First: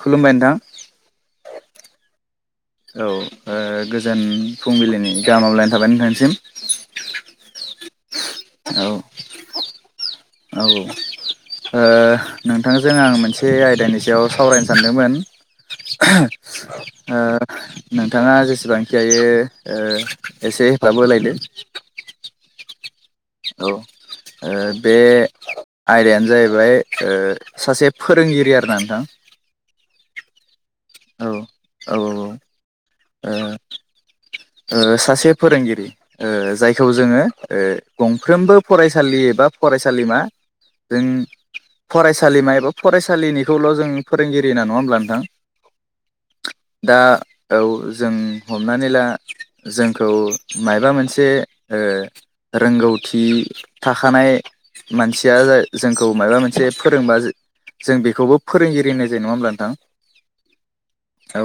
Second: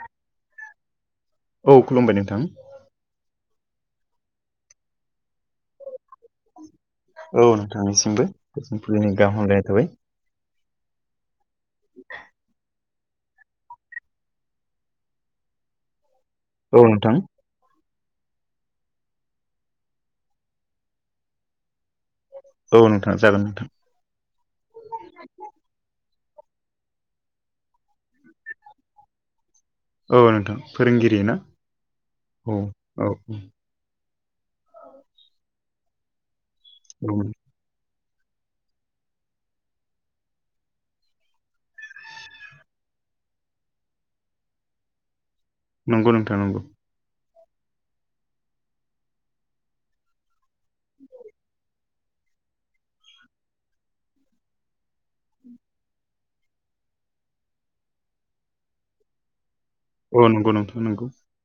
खुलुमबाय नोंथां। औ खुलुमबाय नोंथां। औ गोजोन फुंबिलिनि गाहामाव लायना थाबाय नोंथांनिसिम। औ नोंथांनिसिमबो औ फुबिलिनि गाहामलायनाय थाबाय। औ नोंथां। जों आं मोनसे आयदानि सायाव सावरायनो सानदोंमोन। औ नोंथां ओ नोंथांआ जेसेबांखि हायो एसे हेफाब होलायदो। औ नोंथां जागोन औ नोंथां। ओ बे आयदायानो जाहैबाय ओ सासे फोरोंगिरि आरोना नोंथां। औ नोंथां फोरोंगिरि औ ना औ ओ औ औ औ सासे फोरोंगिरि जायखौ औ जोङो। ओ गंफ्रोमबो फरायसालि एबा फरायसालिमा जों फरायसालिमा एबा फरायसालिनिखौल' जों फोरोंगिरि होनना नङा होमब्ला नोंथां। नंगौ नोंथां नंगौ। दा औ जों हमनानै ला जोंखौ माबा मोनसे ओ रोंगौथि थाखानाय मानसिया जोंखौ माबा मोनसे फोरोंबा जों बेखौबो फोरोंगिरि होननाय जायो नङा होनब्ला नोंथां। अ नंगौ नोंथां नंगौ औ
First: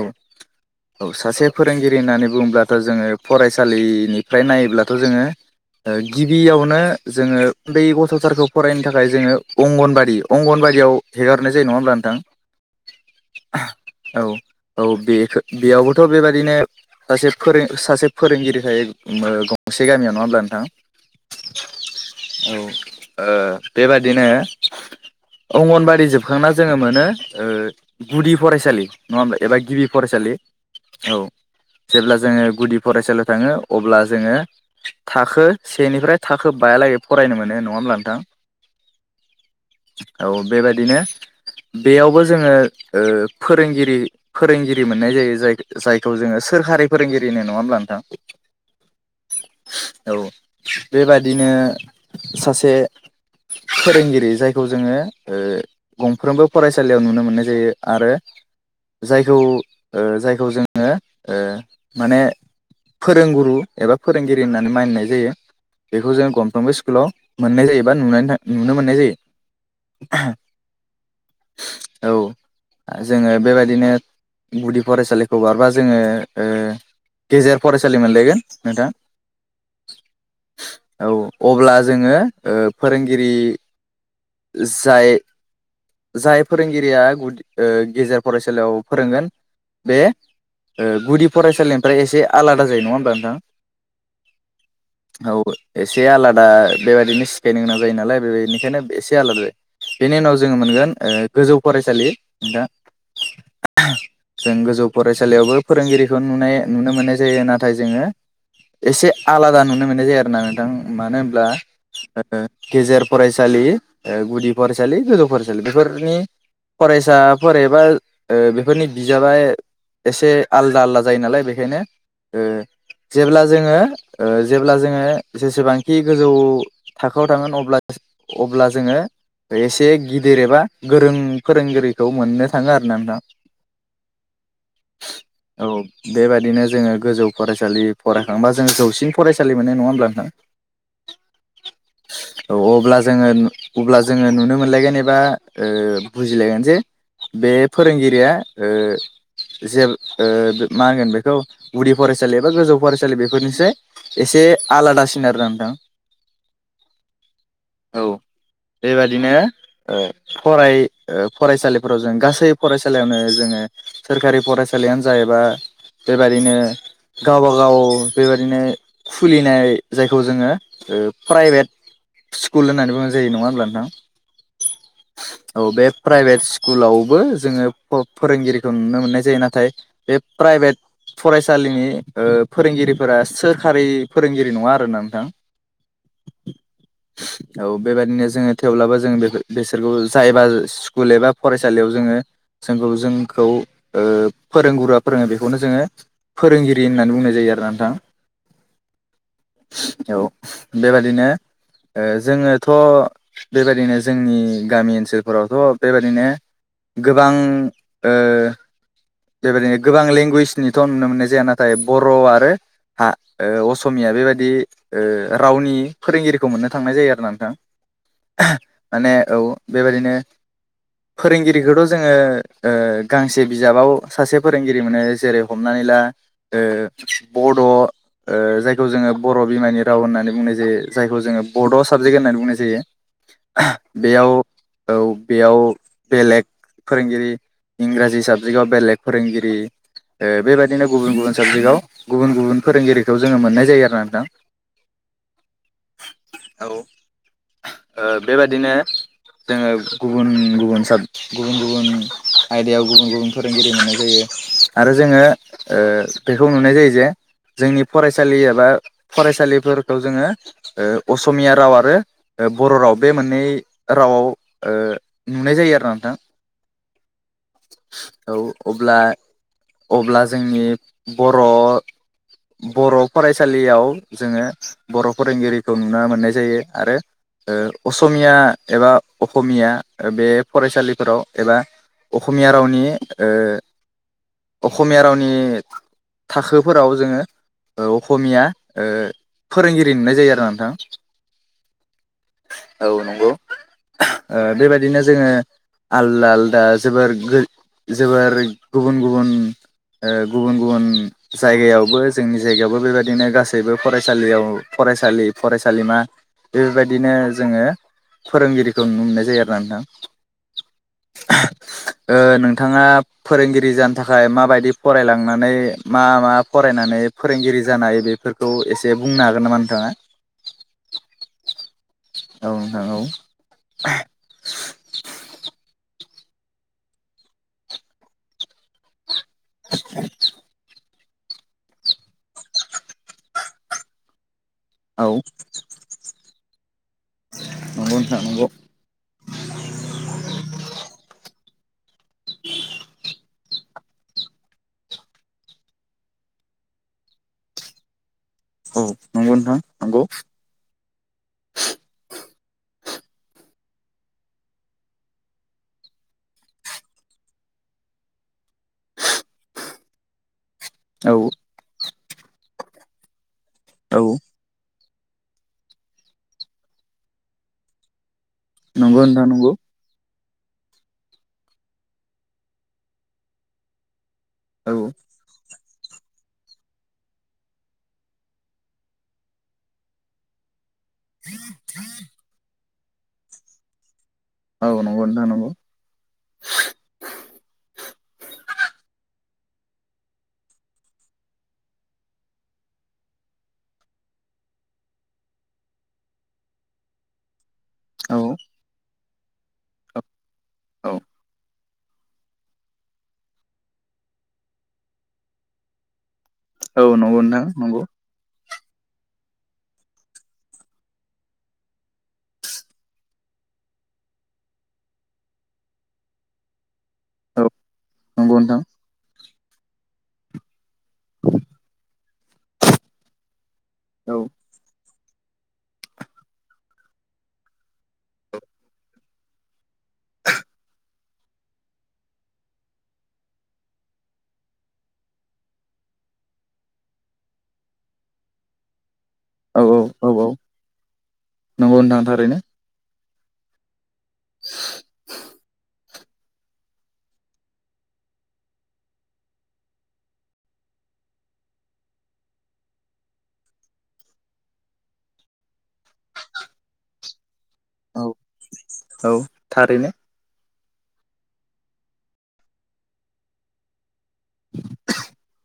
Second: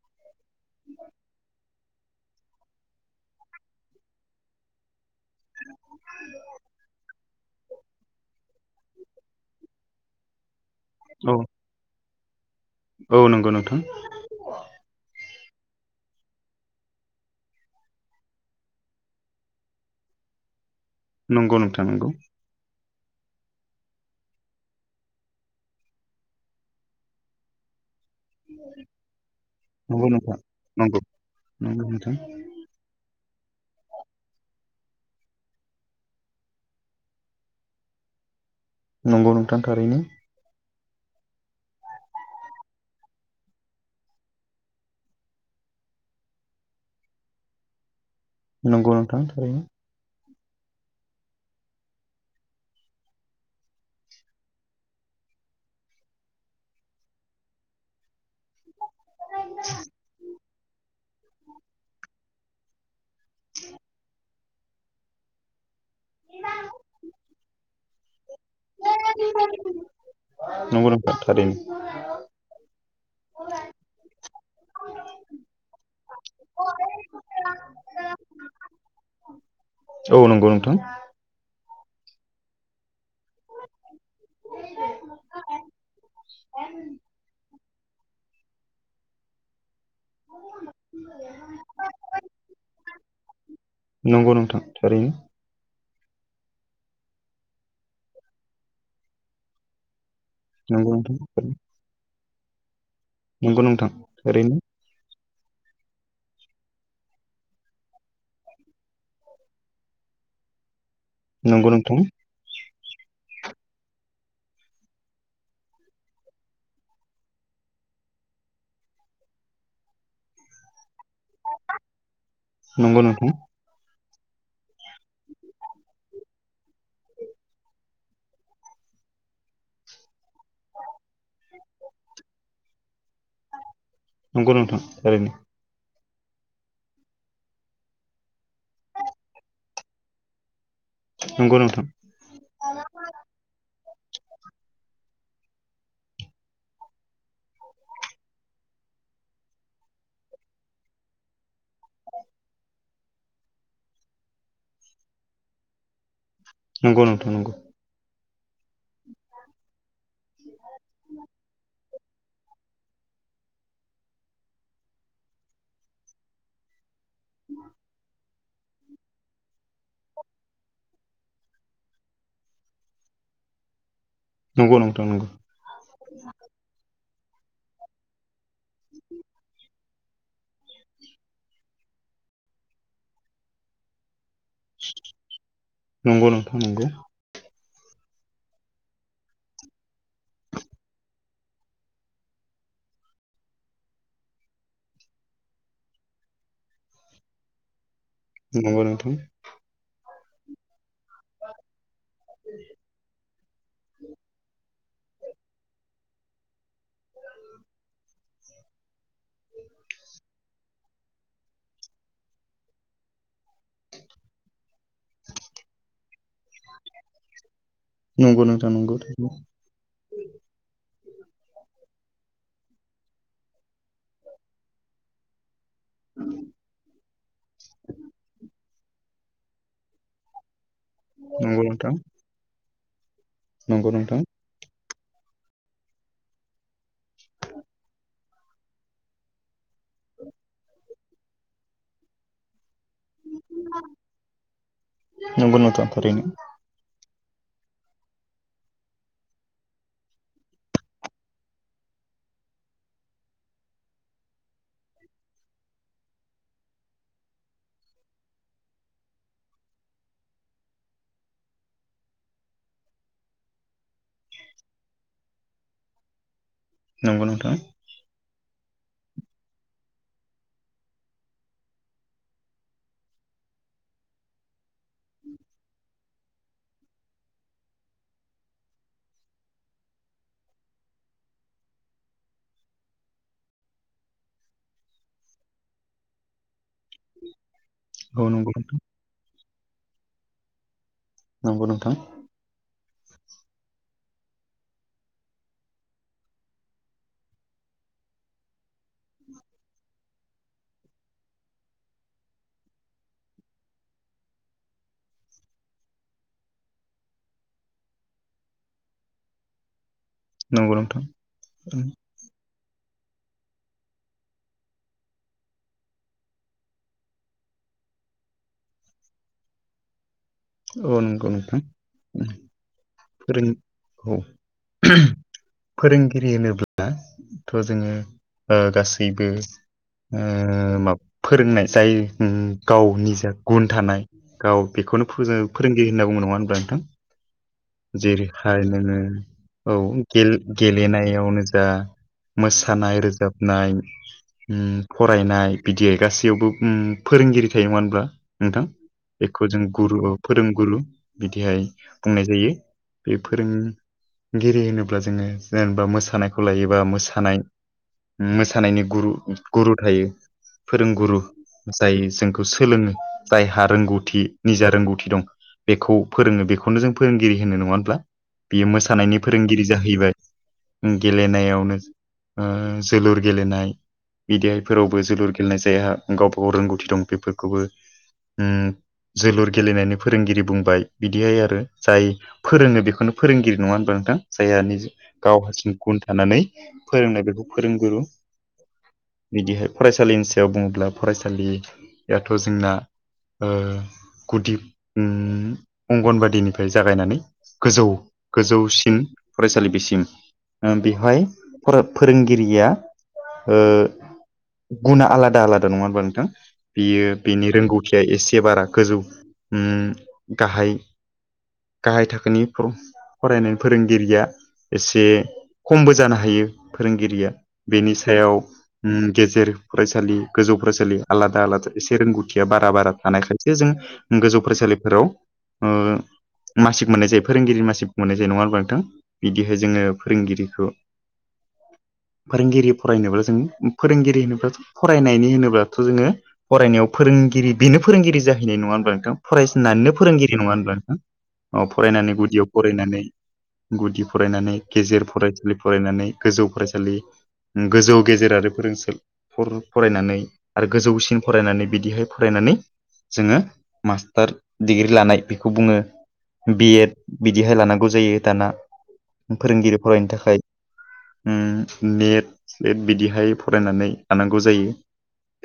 औ सासे फोरोंगिरि होननानै बुङोब्ला दा जोङो फरायसालिनिफ्राय नायोब्लाथ' जोङो गिबियावनो जोङो उन्दै गथ'फोरखौ फरायनो थाखाय जोङो अंगनबादि अंगनबादि बियाव औ हगारनाय ज नङा होनब्ला नोंथां औ नंगौ नोंथां औ औ बेखौ बेयावबोथ' बेबादिनो सासे फोरों सासे फोरोंगिरि थायो गंसे गामियाव नङा होमब्ला नोंथां नंगौ नोंथां नंगौ ओ बेबादिनो अंगनबादि जोबखांना जोङो मोनो गुदि फरायसालि नङा हब्ला एबा गिबि नंगौ फरायसालि नोंथां औ नंगौ नंगौ जेब्ला नोंथां जुदि फरायसालियाव थाङो अब्ला जोङो थाखो सेनिफ्राय थाखो बायालागै फरायनो मोनो नङा हब्ला नोंथां नंगौ नोंथां थारैनो बिदिनो बेयावबो जोङो फोरोंगिरि फोरोंगिरि मोननाय जायो जाय जायखौ जोङो सोरखारि फोरोंगिरिनि नङा होनब्ला नोंथां नंगौ नोंथां थारैनो औ बेबादिनो सासे फोरोंगिरि जायखौ जोङो गंफ्रोमबो फरायसालियाव नुनो मोननाय जायो आरो जायखौ जायखौ जोङो माने फोरोंगुरु एबा फोरोंगिरि होननानै मानिनाय जायो बेखौ जों गंफ्रोमबो स्कुलाव मोननाय जायोबा नुनानै थां नुनो मोननाय जायो नंगौ औ थारैनो जोङो बेबायदिनो गुदि फरायसालिखौ बारबा जोङो ओ गेजेर फरायसालि मोनलायगोन नोंथाङा औ नंगौ नोंथां औ अ अब्ला जोङो ओ फोरोंगिरि जाय जाय फोरोंगिरिया गु ओ गेजेर फरायसालियाव फोरोंगोन बे ओ गुदि फरायसालिनि एसे आलादा जायो नङा होनोमबा नोंथां नंगौ नोंथां थारैनो औ एसे आलादा बेबायाददिनो सिखायनो गोनां जायो नालाय बेनिखायनो एसे आलादा जायो बेनि उनाव जोङो मोनगोन नंगौ नोंथां गोजौ फरायसालि दा नंगौ नोंथां ओरैनो थसालियावबो फोरोंगिरिखौ नुनाय नुनो मोननाय जायो नाथाय जोङो एसे आलादा नुनो मोननाय जायो आरोना नोंथां मानो होनब्ला नंगौ नोंथां ओ गेजेर फरायसालि ओ गुदि फरायसालि गोजौ फरायसालि बेफोरनि फरायसाफोर एबा ओ बेफोरनि बिजाबा एसे आलदा आलदा जायो नालाय बे बेखायनो ओ नंगौ नोंथां जेब्ला जोङो ओ जेब्ला जोङो जेसेबांखि गोजौ थाखोआव थांगोन अब्ला अब्ला जोङो एसे गिदिर एबा गोरों फोरोंगिरिखौ मोननो थाङो आर ना नोंथां नंगौ नोंथां ओरैनो बेबायदिनो जोङो गोजौ फरायसालि फरायखांबा जोङो जौसिन फरायसालि मोननाय नङा होनब्लाानोंथां नंगौ नोंथां अब्ला जोङो अब्ला जोङो नुनो मोनलायगोन एबा ओ बुजिलायगोन जे बे फोरोंगिरिया ओ जे ओ मा होनगोन बेखौ गुदि फरायसालि एबा गोजौ फरायसालि बेफोरनिसै एसे आलादासिन आरो दा नोंथां [inaudible] नंगौ नोंथौ नंगौ औ बेबादिनो ओ फराय ओ फरायसालिफोराव जों गासै फरायसालियावनो जोङो सोरखारि फरायसालियानो जाहैबा बेबादिनो गावबा गाव बेबायदिनो खुलिनाय जायखौ जोङो प्राइभेट स्कुल होननानै बुंनाय जायो नङा होमब्ला नोंथां नंगौ नोंथां नंगौ औ बे प्राइभेट स्कुलाव बो जोङो फोरोंगिरिखौ नुनो मोननाय जायो नाथाय बे प्राइभेट फरायसालिनि ओ फोरोंगिरिफोरा सोरखारि फोरोंगिरि नङा आरोना नोंथां नंगौ नोंथां औ बेबायदिनो जोङो थेवब्लाबो जों बेफोर बेसोरखौ जायबा स्कुल एबा फरायसालियाव जोङो जोंखौ जोंखौ ओ फोरोंगुरुआ फोरोङो बेखौनो जोङो फोरोंगिरि होननानै बुंनाय जायो आरो ना नोंथां नोंगौ नोंथां औ बेबादिनो ओ जोङोथ' बेबादिनो जोंनि गामि ओनसोलफोरावथ' बेबादिनो गोबां ओ बेबायदिनो गोबां लेंगुवेजनिथ' नुनो मोननाय जाया नाथाय बर' आरो हा ओ असमिया बेबायदि ओ रावनि फोरोंगिरिखौ मोननो थांनाय जायो आरो ना नोंथां नंगौ नंगौ नोंथां माने औ बेबायदिनो फोरोंगिरिखौथ' जोङो ओ गांसे बिजाबाव सासे फोरोंगिरि माने जेरै हमनानै ला ओ बड' ओ जाय खौ जोङो बर' बिमानि राव होननानै बुंनाय जायो जायखौ जोङो नंगौ बड' नोंथां साबजेक्ट होननानै बुंनाय जायो नंगौ नंगौ नोंथां बेयाव औ बेयाव बेलेग फोरोंगिरि इंराजि साबजेक्टआव बेलेग फोरोंगिरि ओ बेबायदिनो गुबुन गुबुन साबजेक्टआव गुबुन गुबुन फोरोंगिरिखौ जोङो मोननाय जायो आरो ना नोंथां नंगौ नोंथां नंगौ नोंथां थारैनो औ ओ बेबादिनो जोङो गुबुन गुबुन साब गुबुन गुबुन आयदायाव गुबुन गुबुन फोरोंगिरि मोननाय जायो आरो जोङो ओ बेखौ नुनाय जायो जे जोंनि फरायसालि एबा फरायसालिफोरखौ जोङो असमिया राव आरो ओ बर' राव बे मोननै रावाव नुनाय जायो आरो ना नोंथां नंगौ नोंथां औ अब्ला अब्ला जोंनि बर' बर' फरायसालियाव जोङो बर' फोरोंगिरिखौ नुनो मोननाय जायो आरो ओ असमिया एबा अखमिया ओ बे फरायसालिफोराव एबा अखमिया रावनि ओ अखमिया रावनि थाखो फोराव जोङो ओ औ अखमिया नंगौ नोंथां ओ फोरोंगिरि नुनाय जायो आरो ना नोंथां नंगौ नोंथां औ नंगौ। ओ बेबायदिनो जोङो आलदा आलदा जोबोर गो जोबोर गुबुन गुबुन ओ गुबुन गुबुन जायगायावबो जोंनि जायगायावबो बेबायदिनो गासैबो फरायसालियाव फरायसालि फरायसालिमा बेफोरबायदिनो जोङो फोरोंगिरिखौ नुनो मोननाय जायो आरो ना नोंथां नंगौ नंथां ा फोरोंगिरि जानो थाखाय माबायदि फरायलांनानै मा मा फरायनानै फोरोंगिरि जा जानो हायो बेफोरखौ एसे बुंनो हागोन नामा नोंथाङा औ नंगौ नोंथां औ फोरों औ फोरों रि होनोब्ला थ' जोङो गासै बेबो ओ मा फोरोंनाय जाय उम गावनि जा गुन थानाय गाव [unintelligible] फोरोंगिरि होनना बुङो नङा होनब्ला नोंथां नोंथां औ जेरैहाय नोङो औ गेलेनायावनो जा मोसानाय रोजाब नाय फरायनाय बिदि गासैयावबो फोरोंगिरि थायोमोनब्ला औ नंगौ नोंथां गुरु नंगौ फोरोंगुरु बिदिहाय बुंनाय जायो बे फोरों गिरि होनोब्ला जोङो जेनेबा मोसानायखौ लायोबा मोसानाय [unintelligible] थानायनि गुरु गुरु थायो औ नंगौ नोंथां नंगौ औ फोरोंगुरु जाय जोंखौ सोलोङो जायहा औ रोंगथि निजा रोंगथि दं बेखौ फोरोङो बेखौनो जों फोरोंगिरि होनो नङा होनब्ला बेयो नंगौ मोसानायनि नोंथां नंगौ फोरोंगिरि जाहैबाय गेलेनायावनो जोलुर गेलेनाय औ बिदेहायफोरावबो जोलुर गेलेनाय जायो जायहा गावबा गाव रोंगथि दं बेफोरखौबो जोलुर गेलेनायनि फोरोंगिरि बुंबाय बिदिहाय आरो जाय फोरोङो बेखौनो फोरोंगिरि नङा होनबा नोंथां औ जायहानि नंगौ नोंथां गाव नंगौ हारसिं गुन थानानै फोरोंनाय बेखौ फोरोंगुरु बिदिहाय फरायसालिनि सायाव बुङोब्ला फरायसालियाथ' जोंना ओ गुदि अंगनबादिनिफ्राय जागायनानै गोजौ औ गोजौसिन फरायसालि बिसिम औ बेवहाय फोरोंगिरिया ओ गुना आलादा आलादा नङा होमबा औ बियो नंगौ नोंथां बेनि नंगौ रोंगथिया एसे बारा गोजौ उ गाहाय गाहाय थाखोनि फरायनाय फोरोंगिरिया एसे खमबो जानो हायो फोरोंगिरिया औ बेनि सायाव नंगौ नोंथां उ गेजेर फरायसालि गोजौ फरायसालि आलादा आलादा एसे रोंगथिया बारा बारा थानायखायसो जों औ गोजौ फरायसालिफोराव मासिक मोननाय जायो फोरोंगिरि मासिक मोननाय जायो नङा होनबा नोंथां बिदिहाय जोङो फोरोंगिरिखौ लांदां फोरोंगिरि फरायनोब्ला जों फोरोंगिरि होनोब्ला फरायनायनि होनोब्लाथ' जोङो फरायनायाव फोरोंगिरि बेनो फोरोंगिरि जाहैनाय नङा होमबा औ औ फरायफिननानैनो औ औ फोरोंगिरि नङा होनबा नोंथां नंगौ नोंथां फरायनानै थारैनो गुदियाव फरायनानै गुदि फरायनानै गेजेर फरायसालि फरायनानै गोजौ फरायसालि गोजौ गेजेर आरो फोरोंसाफोर फरायनानै आरो गोजौसिन फरायनानै बिदिहाय फरायनानै जोङो मास्टार डिग्रि लानाय बेखौ बुङो बि एड बिदिहाय लानांगौ औ जायो दाना औ फोरोंगिरि थारैनो फरायनो थाखाय ओम नेट बिदिहाय फरायनानै थानांगौ जायो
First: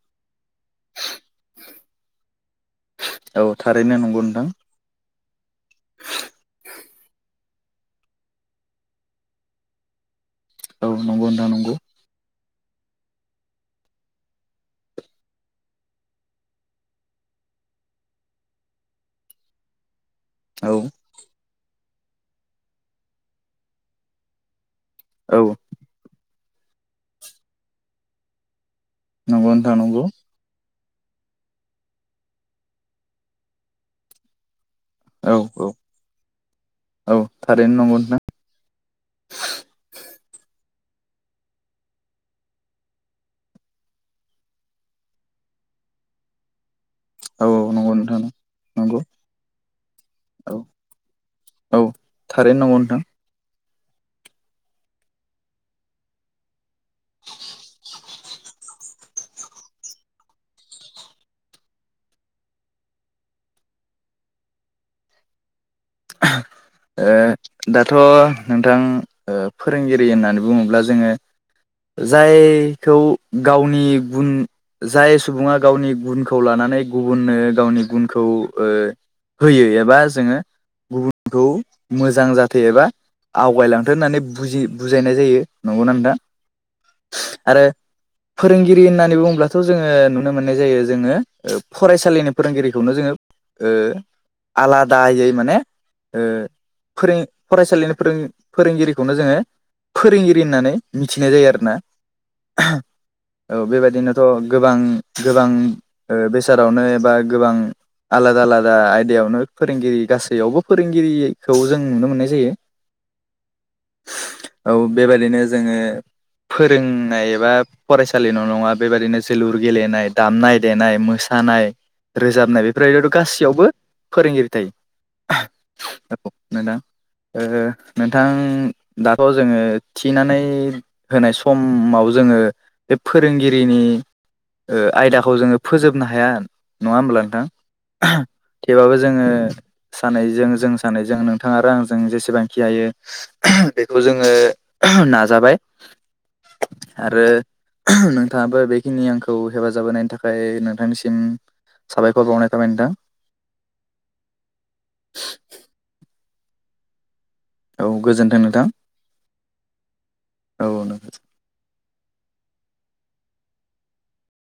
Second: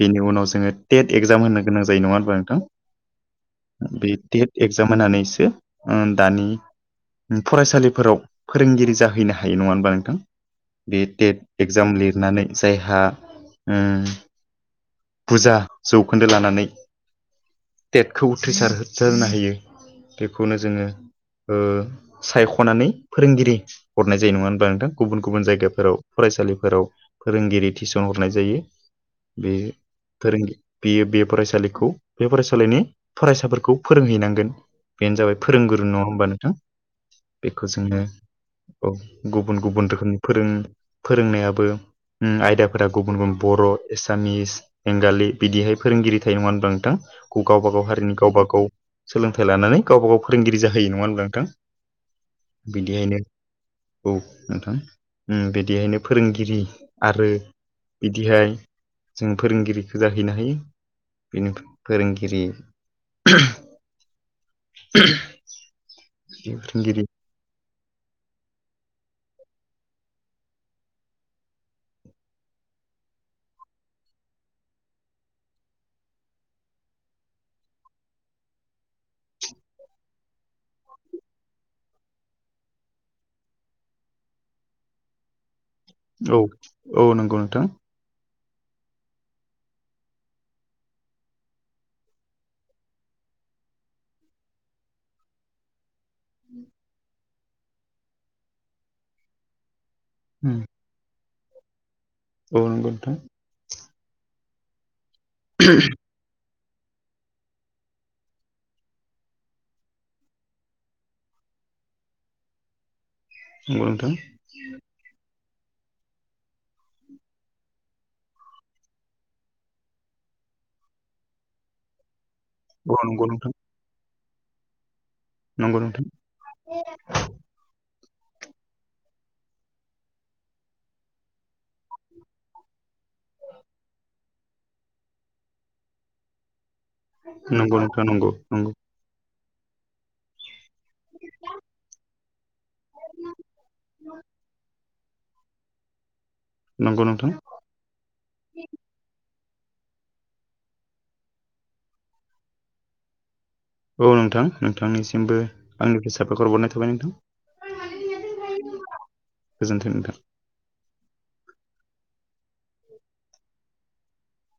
बेनि उनाव जोङो टेट एक्जाम होनो गोनां जायो नङा होनब्ला औ थारैनो नोंथां बे नंगौ नोंथां टेट एक्जाम होनानैसो दानि फरायसालिफोराव फोरोंगिरि जाहैनो हायो नङा होनबा नोंथां औ बे नंगौ टेट नोंथां नंगौ एगजाम लिरनानै जायहा ओ बुरजा जौखोन्दो लानानै टेटखौ उथ्रिसार जानो हायो बेखौनो औ जोङो ओ सायख'नानै फोरोंगिरि हरनाय जायो नङा होनबा नोंथां गुबुन औ गुबुन जायगाफोराव फरायसालिफोराव फोरोंगिरि थिसन हरनाय जायो नंगौ बेयो नोंथां नंगौ फोरोंगिरि बियो बे फरायसालिखौ बे फरायसालिनि फरायसाफोरखौ फोरोंहैनांगोन बेनो औ जाबाय औ फोरोंगुरु नङा होमबा नोंथां औ बेखौ थारैनो नंगौ जोङो नोंथां औ गुबुन गुबुन रोखोम फोरों फोरोंनायाबो आयदाफोरा गुबुन गुबुन बर' एसामिस बेंगालि बिदिहाय फोरोंगिरि थायो नङा होनबा नोंथां औ गावबा औ गाव नंगौ हारिनि नोंथां गावबा गाव नंगौ सोलोंथाइ लानानै गावबा गाव औ फोरोंगिरि जाहोयो नङा होनब्ला नोंथां औ थारैनो नंगौ नोंथां बिदिहायनो औ नोंथां ओम बिदिहायनो फोरोंगिरि आरो बिदिहाय जों फोरोंगिरिखौ जाहैनो हायो बेनिफ्राय फोरोंगिरि आ फोरोंगिरि दाथ' नोंथां ओ फोरोंगिरि होननानै बुङोब्ला जोङो जायखौ गावनि गुन जाय सुबुङा गावनि गुनखौ लानानै नानै गुबुननो गावनि गुनखौ ओ होयो एबा जोङो गुबुनखौ मोजां जाथों एबा आवगायलांथों होननानै बुजि बुजायनाय जायो नंगौ ना नोंथां औ औ नंगौ आरो नोंथां फोरोंगिरि होननानै बुङोब्लाथ' जोङो नुनो मोननाय जायो जोङो फरायसालिनि फोरोंगिरिखौनो जोङो ओ आलादायै माने ओ फोरों फरायसालिनि फोरों फोरोंगिरिखौनो जोङो फोरोंगिरि उम होननानै मिथिनाय जायो आरोना औ नंगौ नोंथां औ बेबायदिनो अ गोबां गोबां ओ बेस रावनो एबा गोबां आलादा आलादा आयदायावनो फोरोंगिरि गासैयावबो फोरोंगिरि खौ जों नुनो मोननाय जायो नंगौ नोंथां औ बेबायदिनो जोङो फोरोंनाय एबा फरायसालि न नङा बेबायाददिनो जोलुर गेलेनाय दामनाय देनाय मोसानाय नाय रोजाबनाय औ बेफोरबायदिथ' नंगौ नोंथां गासैयावबो फोरोंगिरि थायो नंगौ नोंथां औ मेदाम ओ नोंथां दाथ' जोङो थिनानै होनाय समाव जोङो फोरोंगिरिनि ओ आयदाखौ जोङो फोजोबनो हाया नङा होमब्ला नोंथां। नंगौ नोंथां नंगौ नंगौ थेवब्लाबो जोङो सानैजों जों सानैजों नोंथां आरो आंजों जेसेबांखि हायो बेखौ जोङो नाजाबाय नंगौ आरो नोंथां नोंथाङाबो बेखिनि आं खौ हेफाजाब होनायनि थाखाय नोंथांनिसिम साबायखर बावनाय थाबाय नोंथां। औ नोंथां नोंथांनिसिमबो आंनिफ्राय साबायखर हरनाय थाबाय नोंथां। औ गोजोन्थों नोंथां। गोजोन्थों नोंथां औ औ नों